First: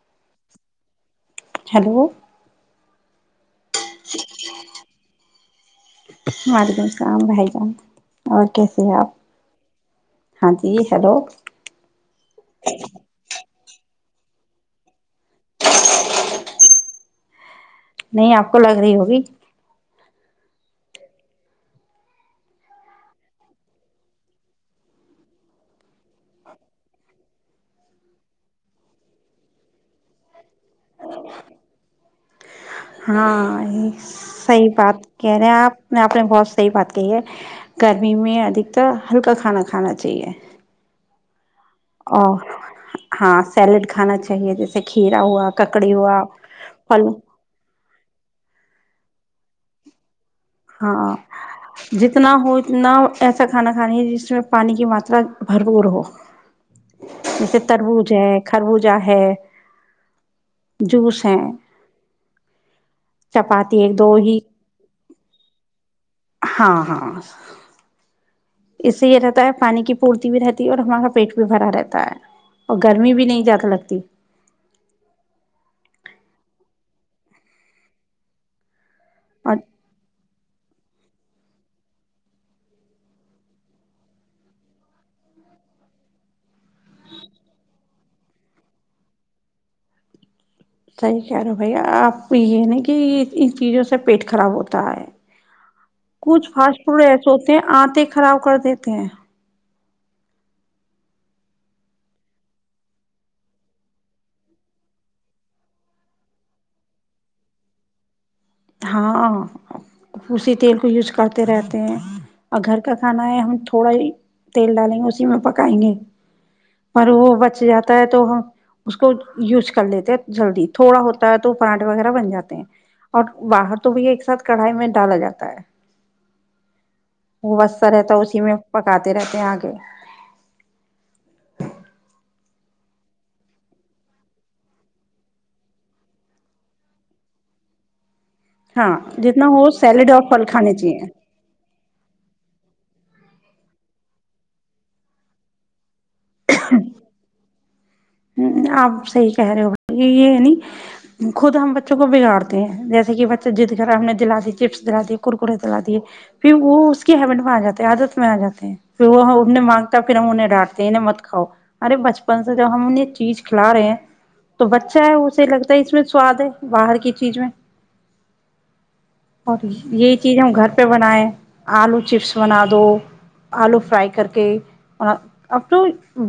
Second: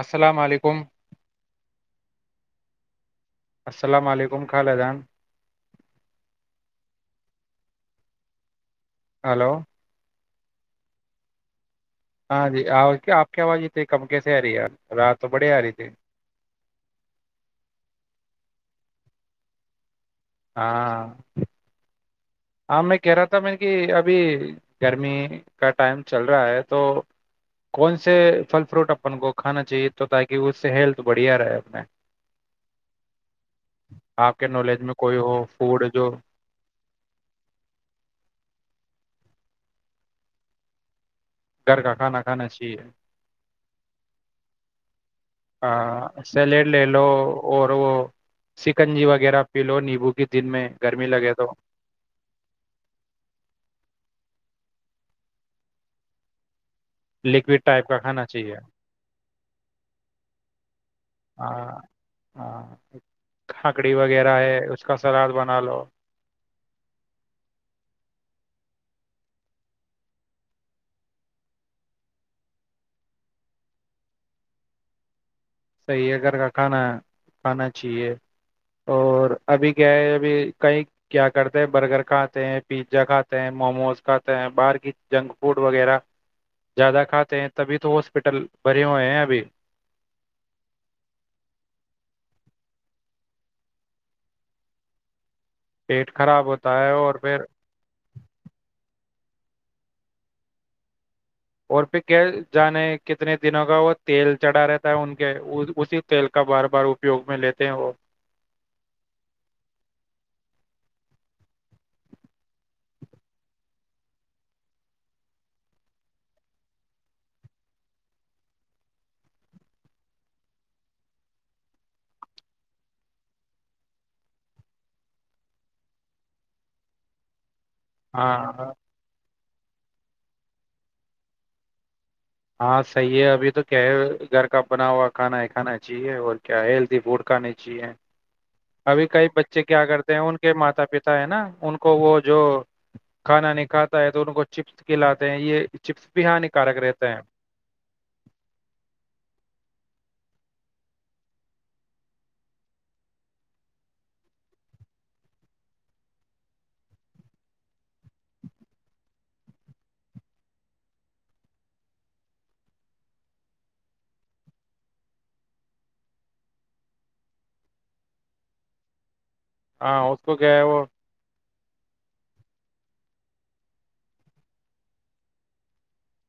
السلام علیکم ہیلو اسلام علیکم خا لا جان وعلیکم اسلام بھائی جان اور کیسے ہے ہلو ہاں جی ہیلو ہاں جی آواز کیا آپ کی آواز تھ کم کیسے آ رہی یار رات تو بڑے آ رہی تھی نہیں آپ کو لگ رہی ہوگی ہاں ہاں میں کہہ رہا تھا میں کہ ابھی گرمی کا ٹائم چل رہا ہے تو کون سے پھل فروٹ اپن کو کھانا چاہیے تو تاکہ اس سے ہیلتھ بڑھیا رہے اپنے ہاں یہ آپ کے صحیح نالج میں بات کوئی کہہ ہو رہے ہیں آپ فوڈ نے جو آپ نے بہت صحیح بات کہی ہے گرمی میں ادھکتر ہلکا کھانا کھانا چاہیے گھر کا کھانا اور کھانا چاہیے ہاں سیلیڈ کھانا چاہیے جیسے کھیرا ہوا ککڑی ہوا سیلیڈ لے لو پھل اور وہ سکنجی وغیرہ پی لو نیبو کی دن میں ہاں گرمی لگے تو جتنا ہو اتنا ایسا کھانا کھا ہے جس میں پانی کی بات ما ترا بھرپور ہو جیسے لکوڈ ٹائپ کا تربوز کھانا ہے چاہیے خربوزہ ہے جوس ہے چپاتی کھکڑی ایک دو وغیرہ ہی ہے اس کا سلاد بن مان لو ہاں ہاں اس سے یہ رہتا ہے پانی کی پورتی بھی رہتی ہے اور ہمارا پیٹ بھی بھرا رہتا ہے اور گرمی بھی نہیں زیادہ لگتی صحیح ہے گھر کا کھانا کھانا چاہیے اور ابھی کیا ہے ابھی کئی کیا کرتے ہیں برگر کھاتے ہیں پیزا کھاتے ہیں موموز کھاتے ہیں باہر کی جنک فوڈ وغیرہ زیادہ کھاتے ہیں تبھی تو ہاسپٹل بھرے ہوئے ہیں ابھی صحیح کہہ رہے بھائی آپ یہ نہیں کہ ان چیزوں سے پیٹ خراب ہوتا ہے پیٹ خراب کچھ ہوتا فاسٹ ہے فوڈ اور ایسے پھر ہوتے ہیں آنتے خراب کر دیتے ہیں اور پھر کیا جانے کتنے دنوں کا وہ تیل چڑھا رہتا ہے ان کے اسی تیل کا بار بار اپیوگ میں لیتے ہیں وہ ہاں اسی تیل کو یوز کرتے رہتے ہیں اور گھر کا کھانا ہے ہم تھوڑا ہی تیل ڈالیں گے اسی میں پکائیں گے پر وہ بچ جاتا ہے تو ہم اس کو یوز کر لیتے ہیں جلدی تھوڑا ہوتا ہے تو پراٹھے وغیرہ بن جاتے ہیں اور باہر تو بھی ایک ساتھ کڑھائی میں ڈالا جاتا ہے وہ وسر رہتا ہے اسی میں ہاں پکاتے رہتے ہیں آگ تو [inaudible] ہاں صحیح ہے ابھی تو کیا ہے گھر کا بنا ہوا کھانا ہے کھانا چاہیے اور کیا ہے ہیلدی فوڈ کھانا چاہیے ہاں ابھی کئی جتنا بچے ہو کیا سیلیڈ کرتے ہیں اور ان پھل کے کھانے ماتا پتا ہے نا ان کو وہ جو کھانا نہیں کاتا ہے تو ان کو چپس کھلاتے ہیں یہ چپس ب بھیہانی کارا کرتے ہ آپ صحی کہہ رہے ہو بائی یہ ہے ن خود ہم بچوں کو بگاڑتے ہیں جیسے کہ بچہ جد کر ہم نے دلا دی چپس دلا دیے کرکرے دلا دیے پھر وہ اس کی ہیبٹ میں آ جاتے آادت میں آ جاتے ہیںھر وہ مانگتا پھر ہم انہ ڈانٹتے مت کاؤ ارے بچپن سے جب ہم ان یہ چیز کھلا رہے ہیں مت کاؤ ارے بچپن سے جب ہم ان یہ چیز کھلا رہے ہیں تو بچہ ہے اسے لگتا ہے اس میں سواد ہے باہر کی چیز تو بچہ ہے اسے ہاں لگتا ہے اس میں سواد ہے باہر کی چیز اور یہی کو چیز ہم کیا گھر وہ پہ بنائے آلو چپس بنا دو آلو فرائی کر کے اپ تو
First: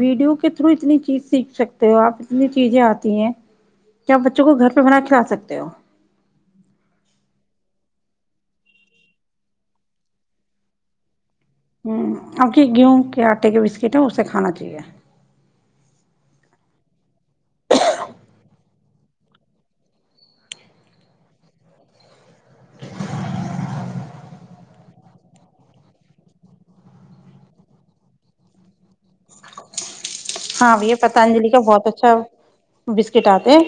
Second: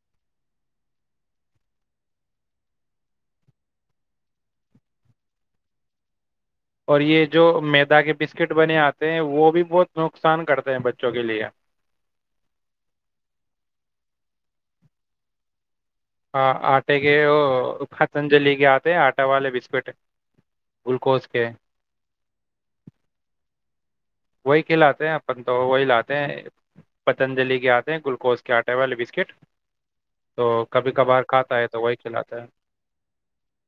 ویڈیو کے تھرو اتنی چیز سیکھ سکتے ہو آپ اتنی چیزیں آتی ہیں کیا آپ بچوں کو گھر پہ بنا کھلا سکتے ہو اور یہ جو میدا کے بسکٹ بنے آتے ہیں وہ بھی بہت نقصان کرتے ہیں بچوں کے لیے ہ ا کی گیہوں کے آٹے کے بسکٹ ہے اسے کھانا چاہیے ہ آٹے کے وہ ختنج لے کے آتے ہیں آٹا والے بسکٹ گلوکوز کے وہی کے لاتے ہیں اپن تو وہی لاتے ہیں پتنجلی کے آتے ہیں گلوکوز کے آٹے والے بسکٹ تو ہاں کبھی بھیا کبھار پتنجلی کھاتا کا ہے تو بہت وہی اچھا کھلاتا ہے بسکٹ آتے ہیں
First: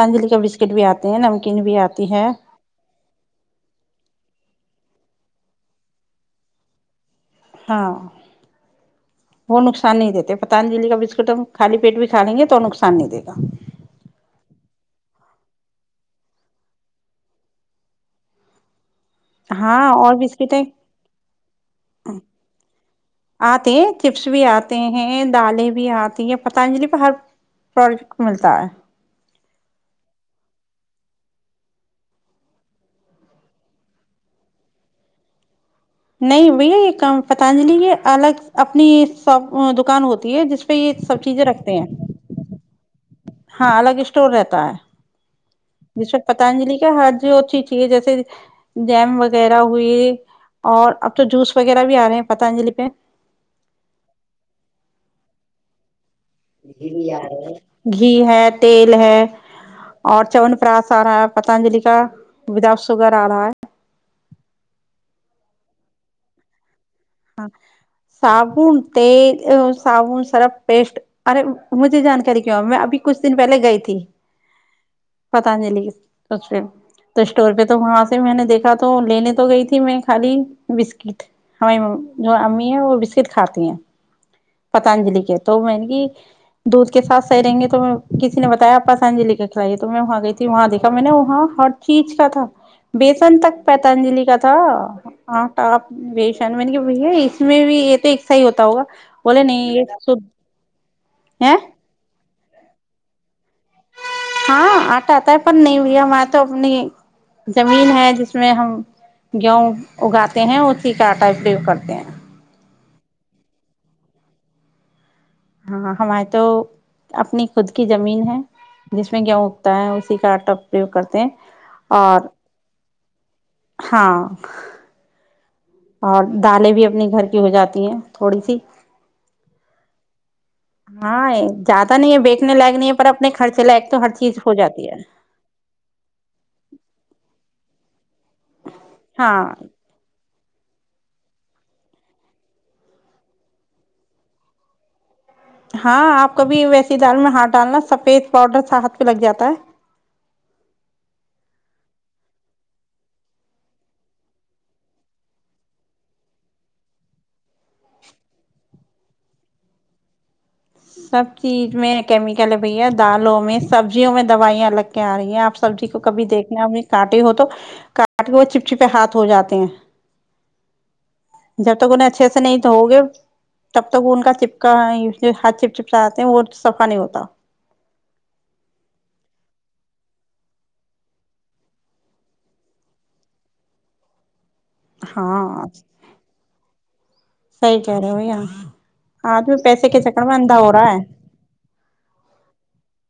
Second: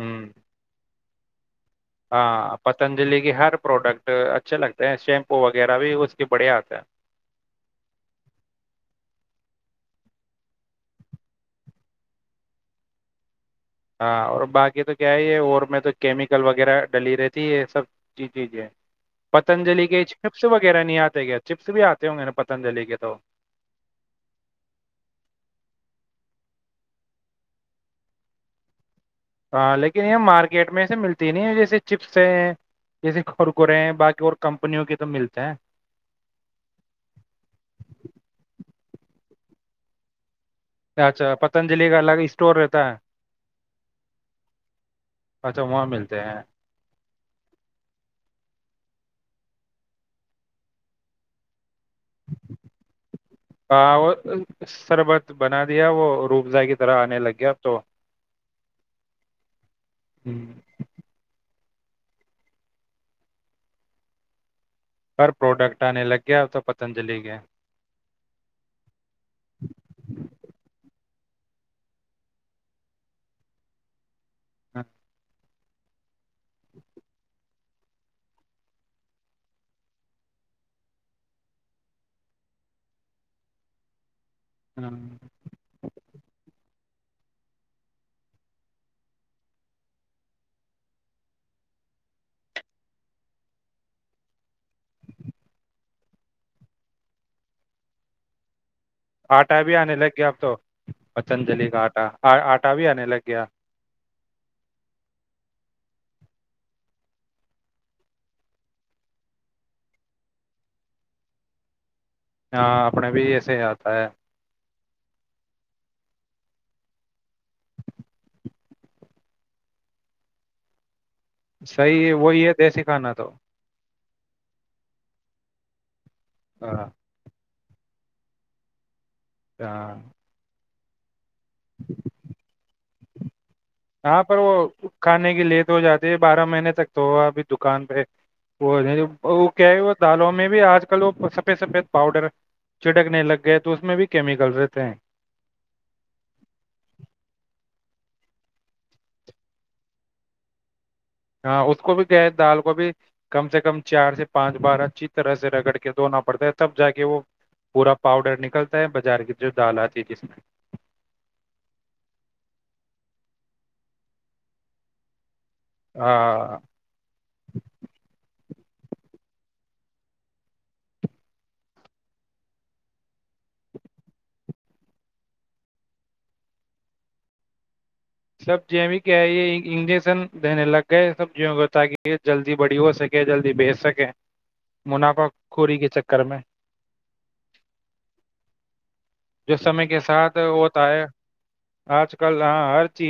ہوں کا بسکٹ بھی آتا ن [inaudible] ہاں پتنجلی کی ہر پروڈکٹ اچھے لگتے شیمپو وغیرہ بھی اس کے بڑھیا آتا ہے ہاں وہ نقصان نہیں دیتے پتنجلی کا بسکٹ خالی پیٹ بھی کھا لیں گے تو نقصان نہیں دے گا ہاں اور باقی تو کیا ہے یہ اور میں تو کیمیکل وغیرہ ڈلی رہتی یہ سب چیز چیزیں ہاں اور بسکٹیں آتے کیا چپس بھی آتے ہوں گے نا پتنجلی کے تو آتے ہیں چپس بھی آتے ہیں دالیں بھی آتی ہیں پتانجلی پ ہر پروجیکٹ کو ملتا ہے ہاں لیکن یہ مارکیٹ میں سےے ملتی ہے نہیں جیسے چپس ہیں جیسے کورکرے ہیں باقی اور کمپنیوں کے تو ملتے ہیں نہیں بھیا یہ پتنجلی یہ الگ اپنی شاپ دکان ہوتی ہے جس پہ یہ سب اچھا چیزیں رکھتے ہیں پتنجلی کا الگ اسٹور رہتا ہے ہاں الگ اسٹور رہتا ہے اچھا وہاں جس پ ملتے ہیں پتانجلی کیا ہج جو اھی چاہیے جیسے جیم وغیرہ ہوئی اور اب تو جوس وغیرہ بھی آ رہے ہیں پتانجلی پہ ہاں وہ شربت بنا دیا وہ روبزہ کی طرح آنے لگ گیا اب تو گھی ہے تیل ہے اور ہوں، چن پراس آارا پتنجلی [inaudible] پر پروڈکٹ آ نے لگیا تو پ ہاں صابن تل صابن سرف پیسٹ ارے مجھے جانکاری کیوں میں ابھی کچھ دن پہلے گئی تھی ہاں پتانجلی اس پ تو اسٹور پہ تو وہاں سے میں نے دیکھا تو لینے تو گئی تھی میں خالی بسکٹ ہماری م جو امی ہیں وہ وسر کھاتی ہیں ہاں۔ پتانجلی کے تو میں نے کی دودھ کے ساتھ سہیریں گے تو میں کسی نے بتایاپ پتنجلی کا کھلائیے تو میں وہاں گئی تھی وہاں دیکھا میں نے وہاں ہر چیز کا تھا بیسن تک پتنجلی کا تھا آٹا بیسن میں نے بھ ہے اس میں بھی یہ تو ایکسا ہی ہوتا ہوگا بولے آٹا نہیں بھی یہ آنے لگ گیا اب شھ تو ہے پتنجلی کا آٹا ہٹاویا نے لگ گیا ہاں آٹا آتا ہے پر نہیں ب ہماریے تو اپنی زمین ہے جس میں ہم گیہوں اگاتے ہیں اسی کا آٹاوگ کرتے ہیں اپنے بھی ایسے ہی آتا ہے ہاں ہماری تو اپنی خود کی زمین ہے جس میں گیہوں اگتا ہے اسی کا آٹا اپریوگ کرتا صحیح ہے وہی ہے دیسی کھانا تھا تو ہاں اور دالیں ہاں بھی اپنے گھر کی ہو جاتی ہیں تھوڑی سی ہاں ہاں زیادہ نہیں ہے بییکھنے لائگ نہیں ہے اپنے خرچے لائق تو ہر ہاں پر چیز وہ ہو جاتی ہے کھانے کی لیٹ ہو جاتی ہے بارہ مہینے تک تو ہوا ابھی دکان پہ وہ ہاں وہ کیا ہے وہ دالوں میں بھی آج کل وہ سفید سفید پاؤڈر چڑکنے لگ گئے تو اس میں بھی کیمیکل رہتے ہیں ہاں آپ کبھی ویسی دال میں ہات ڈالنا سفید پاؤڈر ہھ پہ لگ جاتا ہے ہاں اس کو بھی گئے دال کو بھی کم سے کم چار سے پانچ بار اچھی طرح سے رگڑ کے دھونا پڑتا ہے تب جا کے وہ پورا پاؤڈر نکلتا ہے بازار کی جو دال آتی ہے جس میں سب چیز میں کیمیکل بھیا دالوں میں سبزیوں میں دوائیاں الگ کے آ رہی ہیں آپ سبزی کو کبھی ہاں دیکھنا ہم کاٹے ہو توٹ کے وہ پہ ہاتھ ہو جاتے ہیں جب تک انہیں اچھے سے نہیں دھؤ گے تب تک ان کا چپکا ہاتھ چپ چپ چاتے ہیں وہ صفا نہیں ہوتا سبزیو کہ ہے یہ انجیکشن دینے لگ گئے سبزیوں کو تاکہ یہ جلدی بڑی ہو سکے جلدی بیچ سکیں منافع ہاں خوری کے چکر میں صحیح کہہ رہے ہو بھیا جو آدمی سمے پیسے کے چکر میں ساتھ اندھا ہو ہوتا رہا ہے آج کل یہاں ہر چی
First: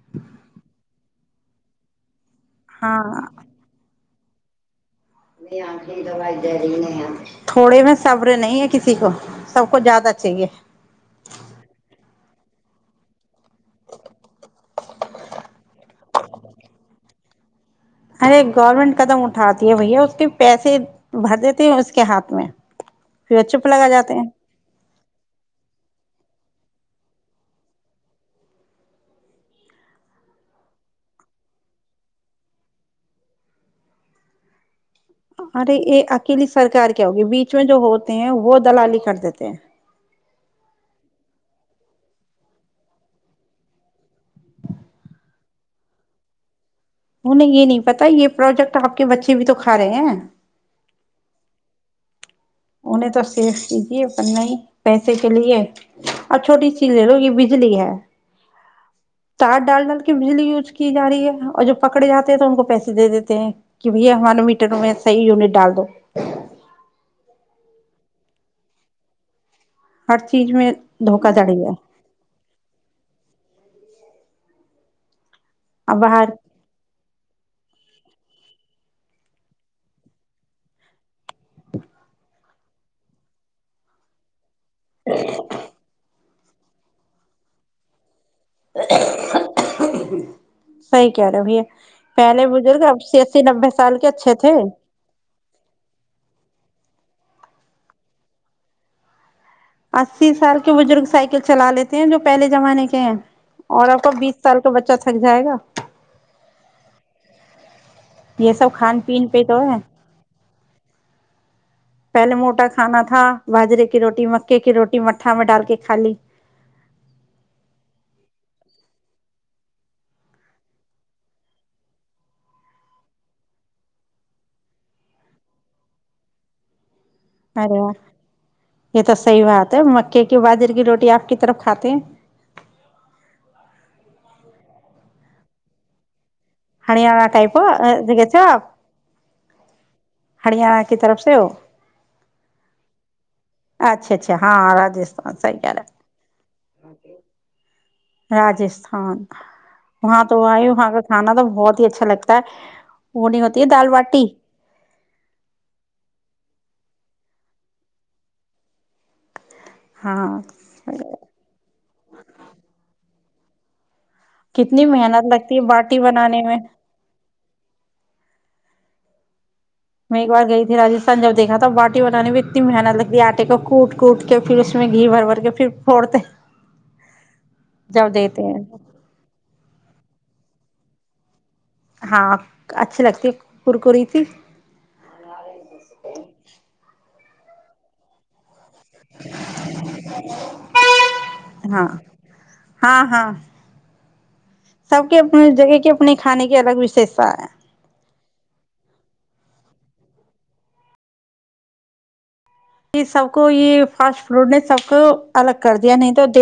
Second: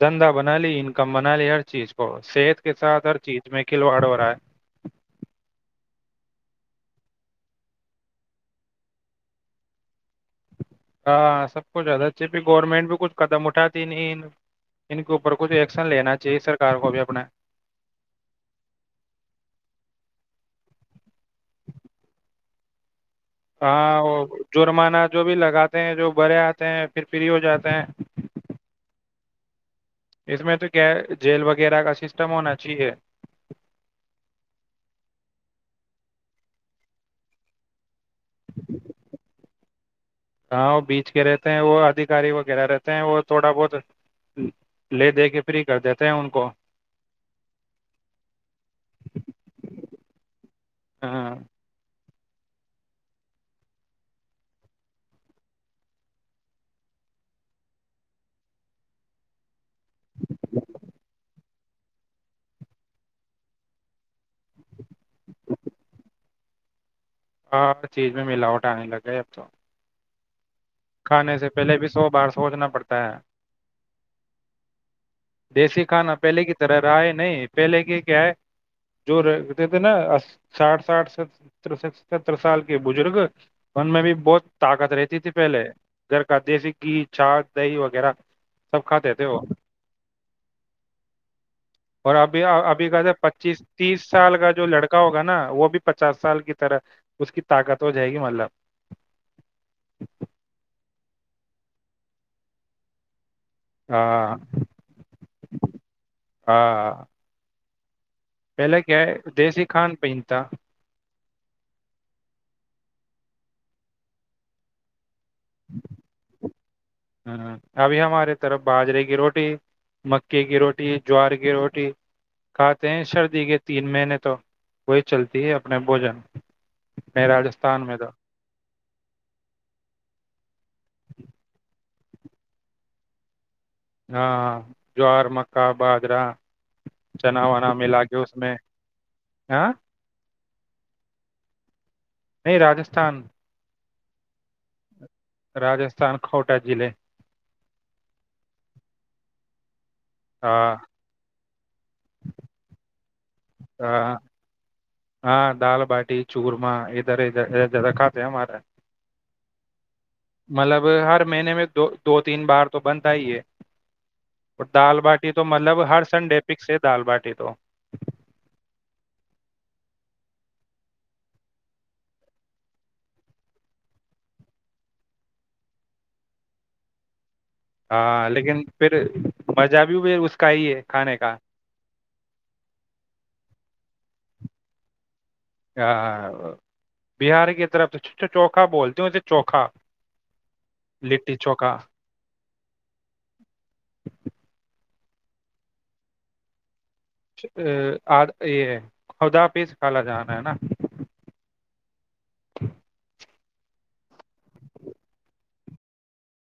دھندا بنا لی انکم بنا لی ہر چیز کو صحت کے ساتھ ہر ہاں چیز میں کھلواڑ ہو رہا ہے ی تھوڑے میں صبر نہیں ہے کسی کو سب کو زیادہ چاہیے ہاں سب کچھ زیادہ [unintelligible] جہ گورنمنٹ بھی کچھ قدم اٹھاتی نہیں ان کے اوپر کچھ ایکشن لینا چاہیے سرکار کو بھی اپنا ارے گورنمنٹ قدم اٹھاتی ہے بھیا اس کے پیسے بھر دیتے اس کے ہاتھ میں پھر وہ چپ لگا ہاں جاتے ہیں جرمانہ جو بھی لگاتے ہیں جو بھرے آتے ہیں پھر فری ہو جاتے ہیں اس میں تو کیا جیل وغیرہ کا سسٹم ہونا چاہیے ارے یہ اکیلی سرکار کیا ہوگی بیچ میں جو ہوتے ہیں وہ دلالی کر دیتے ہیں ہاں وہ بیچ کے رہتے ہیں وہ ادھیکاری وغیرہ رہتے ہیں وہ تھوڑا بہت لے دے کے فری کر دیتے ہیں ان کو انیں یہ نہیں پتا یہ پروجیکٹ آپ کے بچے بھی تو کھا رہے ہیں ہاں انہیں تو سیف کیجیے پر نہیں پیسے کے لیے اور چھوٹی چیز لے لو یہ بجلی ہے تار ڈال ڈال کے بجلی یوز کی جا رہی ہے اور جو پکڑے جاتے ہیں تو ان کو پیسے دے دیتے ہیں کہ بھیا ہمارے میٹروں میں صحی یونٹ ڈال دو ہاں ہر چیز میں ملاوٹ آنے لگے ہے اب تو ہر چیز میں دھوکا کھانے سے دھڑی ہے پہلے بھی سو بار سوچنا پڑتا ہے دیسی اب کھانا باہر پہلے کی طرح رہا ہے نہیں پہلے کے کیا ہے جو رتے تھے نا ساٹھ ساٹر ستر سال کے بزرگ ان میں بھی بہت طاقت رہتی تھی پہلے گھر کا دیسی گھی چا دہی وغیرہ سب کھاتات تھے وہ صحیح کہہ رہے بھیا اور ابھی پہلے بزرگ ابھی کہتے اسی اسی پچیس نبے کے تیس اچھے سال کا تھے جو لڑکا ہوگا نا وہ بھی پچاس سال کی طرح اس کی طاقت ہو جائے گی مطلب اسی سال کے بزرگ سائیکل چلا لیتے ہیں جو پہلے زمانے کے ہیں اور آپ کا ہاں بیس سال کا بچہ تھک جائے گا ہاں یہ سب پہلے کیا کھان ہے پین پہ تو دیسی ہے کھان پہن تھا پہلے موٹا کھانا تھا باجرے کی روٹی مکے کی روٹی میں تھام ڈال کے کھا لی ہاں، ابھی ہماراری طرف باجرے کی روٹی مکے کی روٹی جوار کی روٹی کھاتے ہیں سردی کے تین مہینے تو وہی چلتی ہے اپنے بوجن میں ارے راجستھان واہ، میں تھا یہ تو صحی بات ہے مکے کی باز کی روٹی آپ کی طرف کھاتے ہیں ہاں ہاں جوار مکا بجرہ ہریانہ ٹائپ گ تھ ہو آپ ہاں ہرییاانہ کی طرف سے ہو نہیں راجستھان اچھا اچھا ہاں راستھان راجستھان خھوٹہ ضلع راجستھان وہاں تو وہائی ہاں وہاں کاھانا تو بہت اچھا لگتا ہے وہ نہیں ہوتی ہے دال ہاں باٹی ہاں دال باٹی چورما ا دھر ج کاتات ہیں ہمار ہاں مطلب ہر مہینے میں دو دو تین بار تو بند تھا ہی یہ اور کتنی دال باٹی محنت تو لگتی ہے مطلب باٹی ہر سنڈے بنانے میں پک سے دال باٹی تو میں ایک بار گئی تھی راستھان جب دیکھا تھا باٹی بنانے میں اتنی محنت لگتی آٹے کو کوٹ کوٹ کے پھر اس میں گھی بھر بھر کے پھر پھوڑتے جب ہاں دیتے لیکن ہیں پھر مزہ بھی ہو بھی اس کا ہی ہے کھانے کا ہاں اچھی لگتی ہےکری تھی ار ہاں، [unintelligible] بہار کی طرف سے چوٹا چوک چوکھا بولتی ہوںے چوکھا لٹی چوکھا ہاں ہاں ہاں سب کے اپنے جگہ کے اپنے کھانے کے الگ وشیشتا ہے ا آ یہ خدا پیس کالا جانا ہے نا یہ سب کو یہ فاسٹ فوڈ نے سب کو الگ کر دیا نہیں تو دیکھ